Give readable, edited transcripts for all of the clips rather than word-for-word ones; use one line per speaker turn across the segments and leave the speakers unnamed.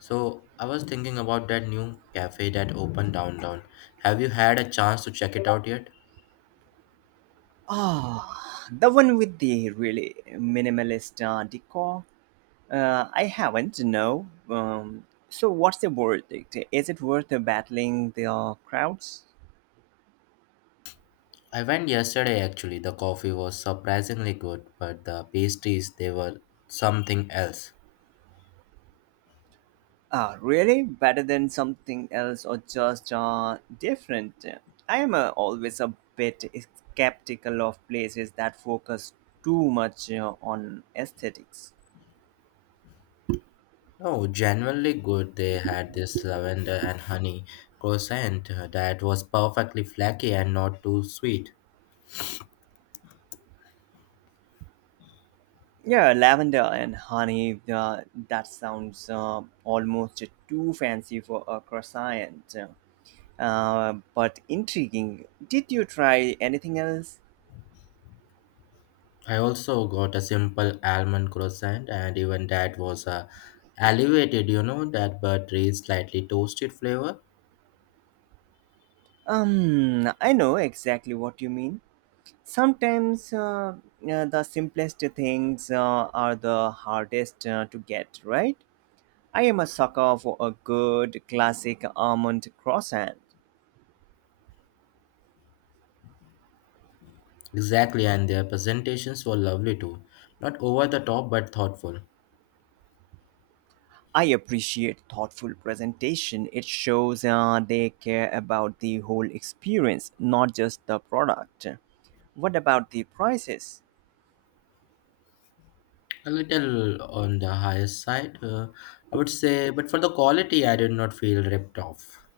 So I was thinking about that new cafe that opened downtown. Have you had a chance to check it out yet?
Ah, the one with the really minimalist decor. I haven't, no. So, what's the verdict? Is it worth battling the crowds?
I went yesterday actually. The coffee was surprisingly good, but the pastries, they were something else.
Really? Better than something else or just different? I am always a bit skeptical of places that focus too much on aesthetics.
No, genuinely good. They had this lavender and honey croissant that was perfectly flaky and not too sweet.
Yeah, lavender and honey. That sounds almost too fancy for a croissant, but intriguing. Did you try anything else?
I also got a simple almond croissant, and even that was elevated, you know, that buttery, slightly toasted flavor.
I know exactly what you mean. Sometimes the simplest things are the hardest to get, right? I am a sucker for a good classic almond croissant.
Exactly, and their presentations were lovely too. Not over the top, but thoughtful.
I appreciate thoughtful presentation. It shows they care about the whole experience, not just the product. What about the prices?
A little on the higher side, I would say, but for the quality, I did not feel ripped off.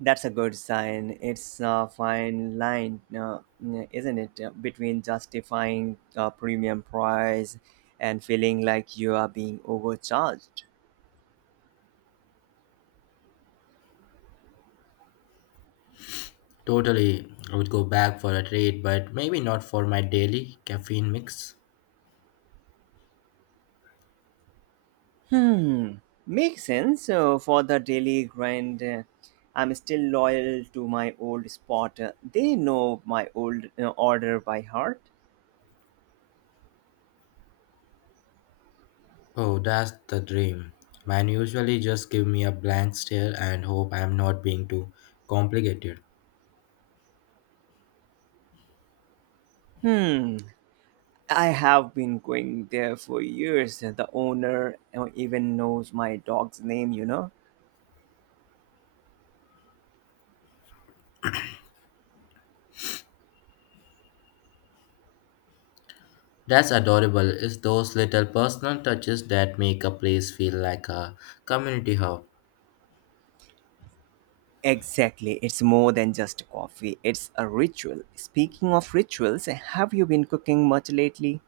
That's a good sign. It's a fine line, isn't it, between justifying a premium price and feeling like you are being overcharged.
Totally, I would go back for a treat, but maybe not for my daily caffeine mix.
Hmm, makes sense for the daily grind. I'm still loyal to my old spot. They know my old order by heart.
Oh, that's the dream. Mine usually just give me a blank stare and hope I'm not being too complicated.
Hmm, I have been going there for years. The owner even knows my dog's name, you know?
That's adorable. It's those little personal touches that make a place feel like a community hub.
Exactly. It's more than just coffee, it's a ritual. Speaking of rituals, have you been cooking much lately?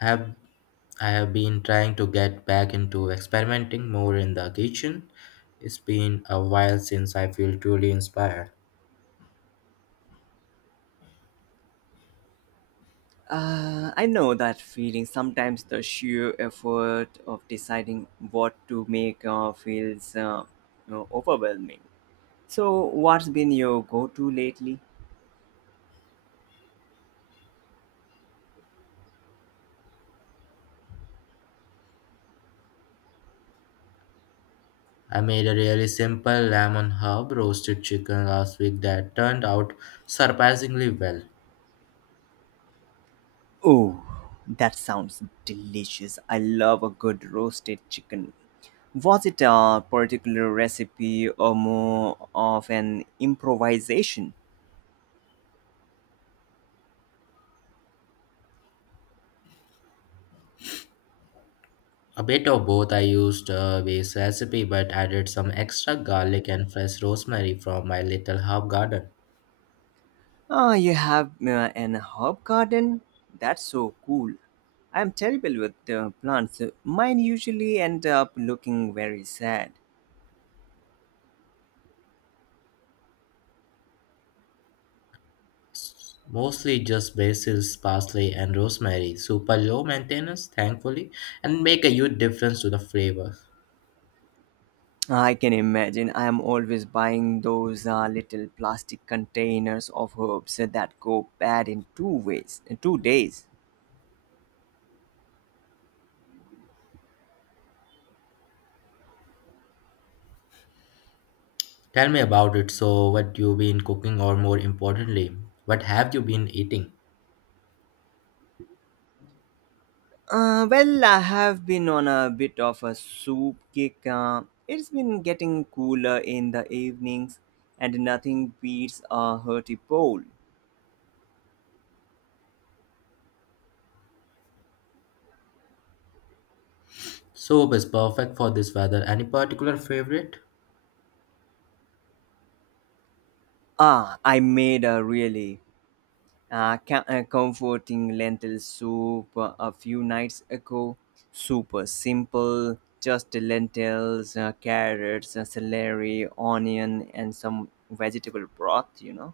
I have I have been trying to get back into experimenting more in the kitchen. It's been a while since I feel truly inspired.
I know that feeling. Sometimes the sheer effort of deciding what to make feels overwhelming. So, what's been your go to lately?
I made a really simple lemon herb roasted chicken last week that turned out surprisingly well.
Oh, that sounds delicious. I love a good roasted chicken. Was it a particular recipe or more of an improvisation?
A bit of both. I used a base recipe but added some extra garlic and fresh rosemary from my little herb garden.
Oh, you have an herb garden? That's so cool. I'm terrible with plants. Mine usually end up looking very sad.
Mostly just basil, parsley, and rosemary. Super low maintenance, thankfully, and make a huge difference to the flavor.
I can imagine I'm always buying those little plastic containers of herbs that go bad in two ways, in 2 days.
Tell me about it. So, what you been cooking, or more importantly, what have you been eating?
Well, I have been on a bit of a soup kick. It's been getting cooler in the evenings, and nothing beats a hearty bowl.
Soup is perfect for this weather. Any particular favorite?
Ah, I made a really comforting lentil soup a few nights ago. Super simple, just lentils, carrots, celery, onion, and some vegetable broth, you know.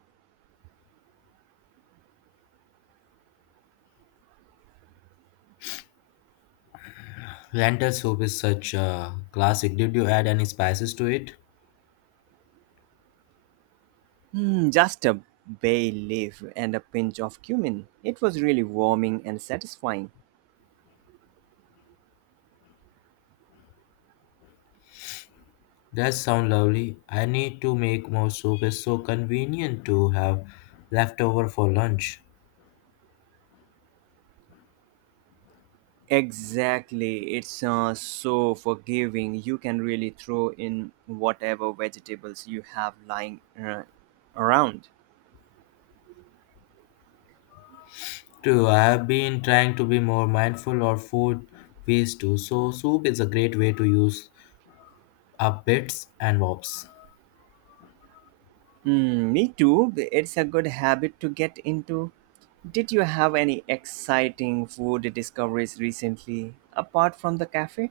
Lentil soup is such a classic. Did you add any spices to it?
Hmm, just a bay leaf and a pinch of cumin. It was really warming and satisfying.
That sounds lovely. I need to make more soup. It's so convenient to have leftover for lunch.
Exactly. It's so forgiving. You can really throw in whatever vegetables you have lying around.
True. I have been trying to be more mindful of food waste too. So soup is a great way to use up bits and bobs.
Mm, me too. It's a good habit to get into. Did you have any exciting food discoveries recently apart from the cafe?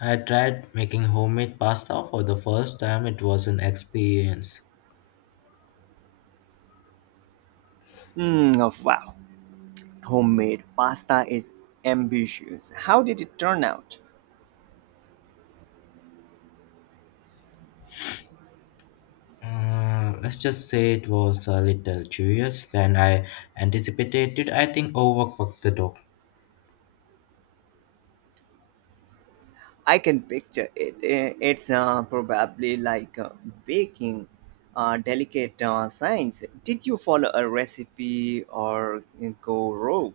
I tried making homemade pasta for the first time. It was an experience.
Mm, oh, wow. Homemade pasta is ambitious. How did it turn out?
Let's just say it was a little curious than I anticipated. I think overcooked the dough.
I can picture it. It's probably like baking delicate science. Did you follow a recipe or go rogue?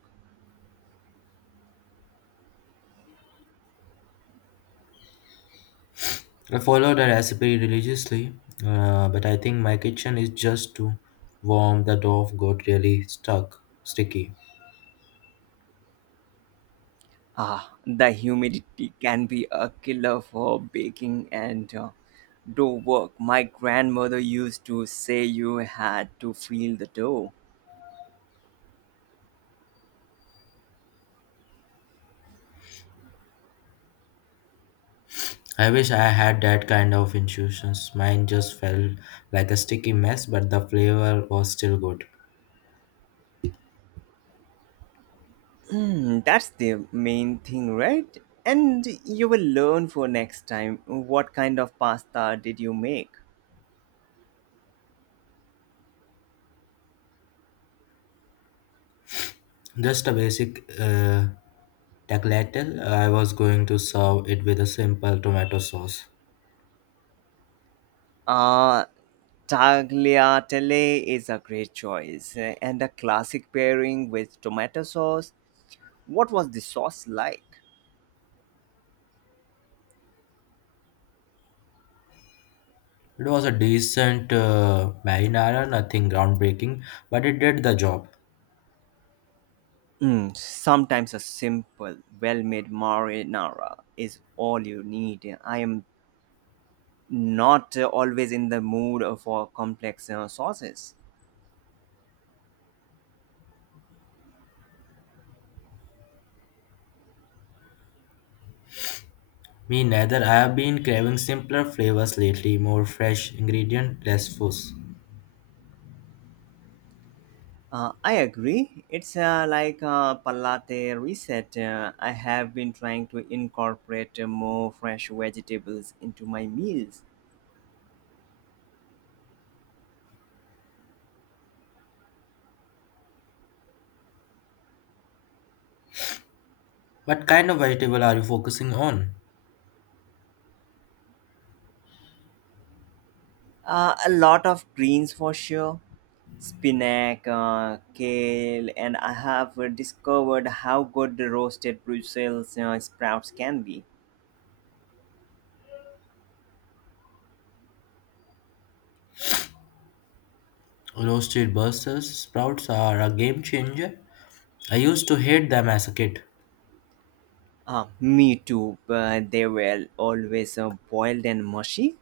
I follow the recipe religiously, but I think my kitchen is just too warm. The dough got really stuck, sticky.
Ah, the humidity can be a killer for baking and dough work. My grandmother used to say you had to feel the dough.
I wish I had that kind of intuitions. Mine just felt like a sticky mess, but the flavor was still good.
Mm, that's the main thing, right? And you will learn for next time. What kind of pasta did you make?
Just a basic tagliatelle. I was going to serve it with a simple tomato sauce.
Uh, Tagliatelle is a great choice, eh, and the classic pairing with tomato sauce. What was the sauce like?
It was a decent marinara, nothing groundbreaking, but it did the job.
Mm, sometimes a simple, well-made marinara is all you need. I am not always in the mood for complex sauces.
Me neither. I have been craving simpler flavors lately, more fresh ingredient, less fuss.
I agree. It's like a palate reset. I have been trying to incorporate more fresh vegetables into my meals.
What kind of vegetable are you focusing on?
A lot of greens for sure. Spinach, kale, and I have discovered how good the roasted Brussels sprouts can be.
Roasted Brussels sprouts are a game changer. I used to hate them as a kid.
Me too. They were always boiled and mushy.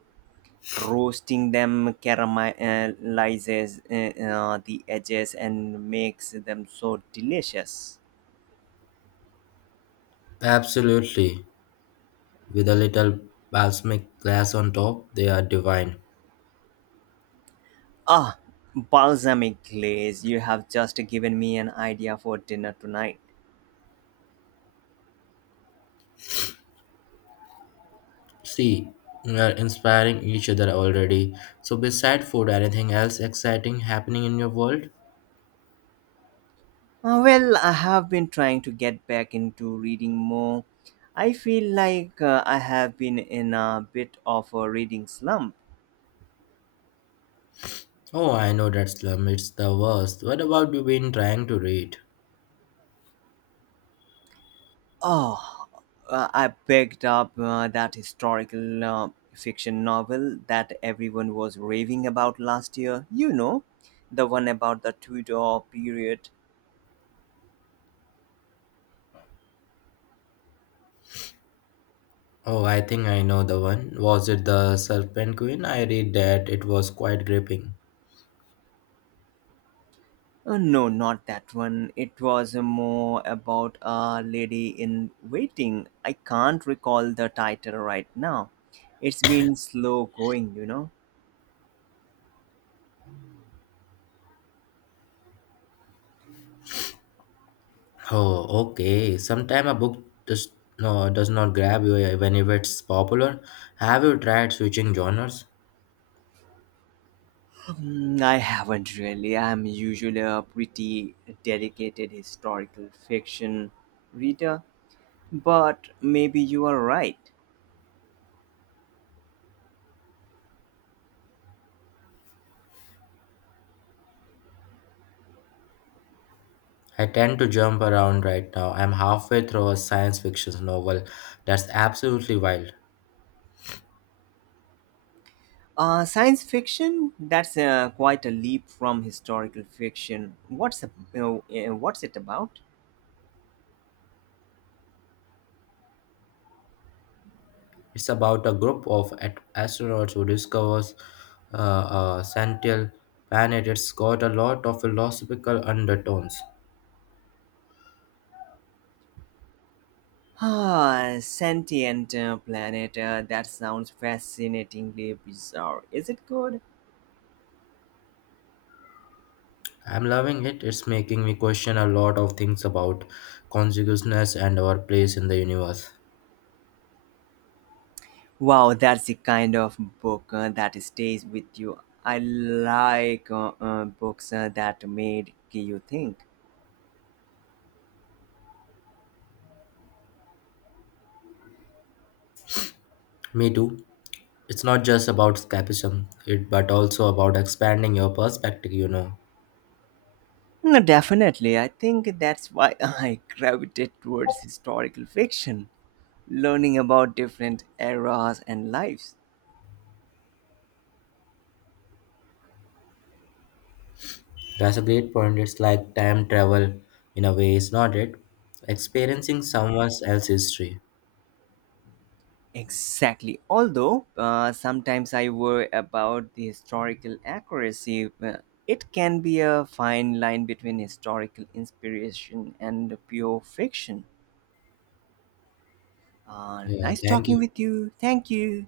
Roasting them caramelizes the edges and makes them so delicious.
Absolutely. With a little balsamic glaze on top, they are divine.
Ah, balsamic glaze. You have just given me an idea for dinner tonight.
See, we are inspiring each other already. So, beside food, anything else exciting happening in your world?
Well, I have been trying to get back into reading more. I feel like I have been in a bit of a reading slump.
Oh, I know that slum. It's the worst. What about you been trying to read?
Oh, I picked up that historical fiction novel that everyone was raving about last year. You know, the one about the Tudor period.
Oh, I think I know the one. Was it The Serpent Queen? I read that. It was quite gripping.
No, not that one. It was more about a lady in waiting. I can't recall the title right now. It's been slow going, you know.
Oh, okay. Sometime a book does, no, does not grab you when if it's popular. Have you tried switching genres?
Hmm, I haven't really. I'm usually a pretty dedicated historical fiction reader, but maybe you are right.
I tend to jump around right now. I'm halfway through a science fiction novel that's absolutely wild.
Science fiction? That's quite a leap from historical fiction. What's it about?
It's about a group of astronauts who discovers a sentient planet. It's got a lot of philosophical undertones.
Ah, sentient planet. That sounds fascinatingly bizarre. Is it good?
I'm loving it. It's making me question a lot of things about consciousness and our place in the universe.
Wow, that's the kind of book that stays with you. I like books that made you think.
Me too. It's not just about escapism, it but also about expanding your perspective, you know.
No, definitely. I think that's why I gravitate towards historical fiction, learning about different eras and lives.
That's a great point. It's like time travel in a way, is not it? Experiencing someone else's history.
Exactly. Although sometimes I worry about the historical accuracy, it can be a fine line between historical inspiration and pure fiction.
Yeah,
Nice
thank
talking
you.
with you. Thank you.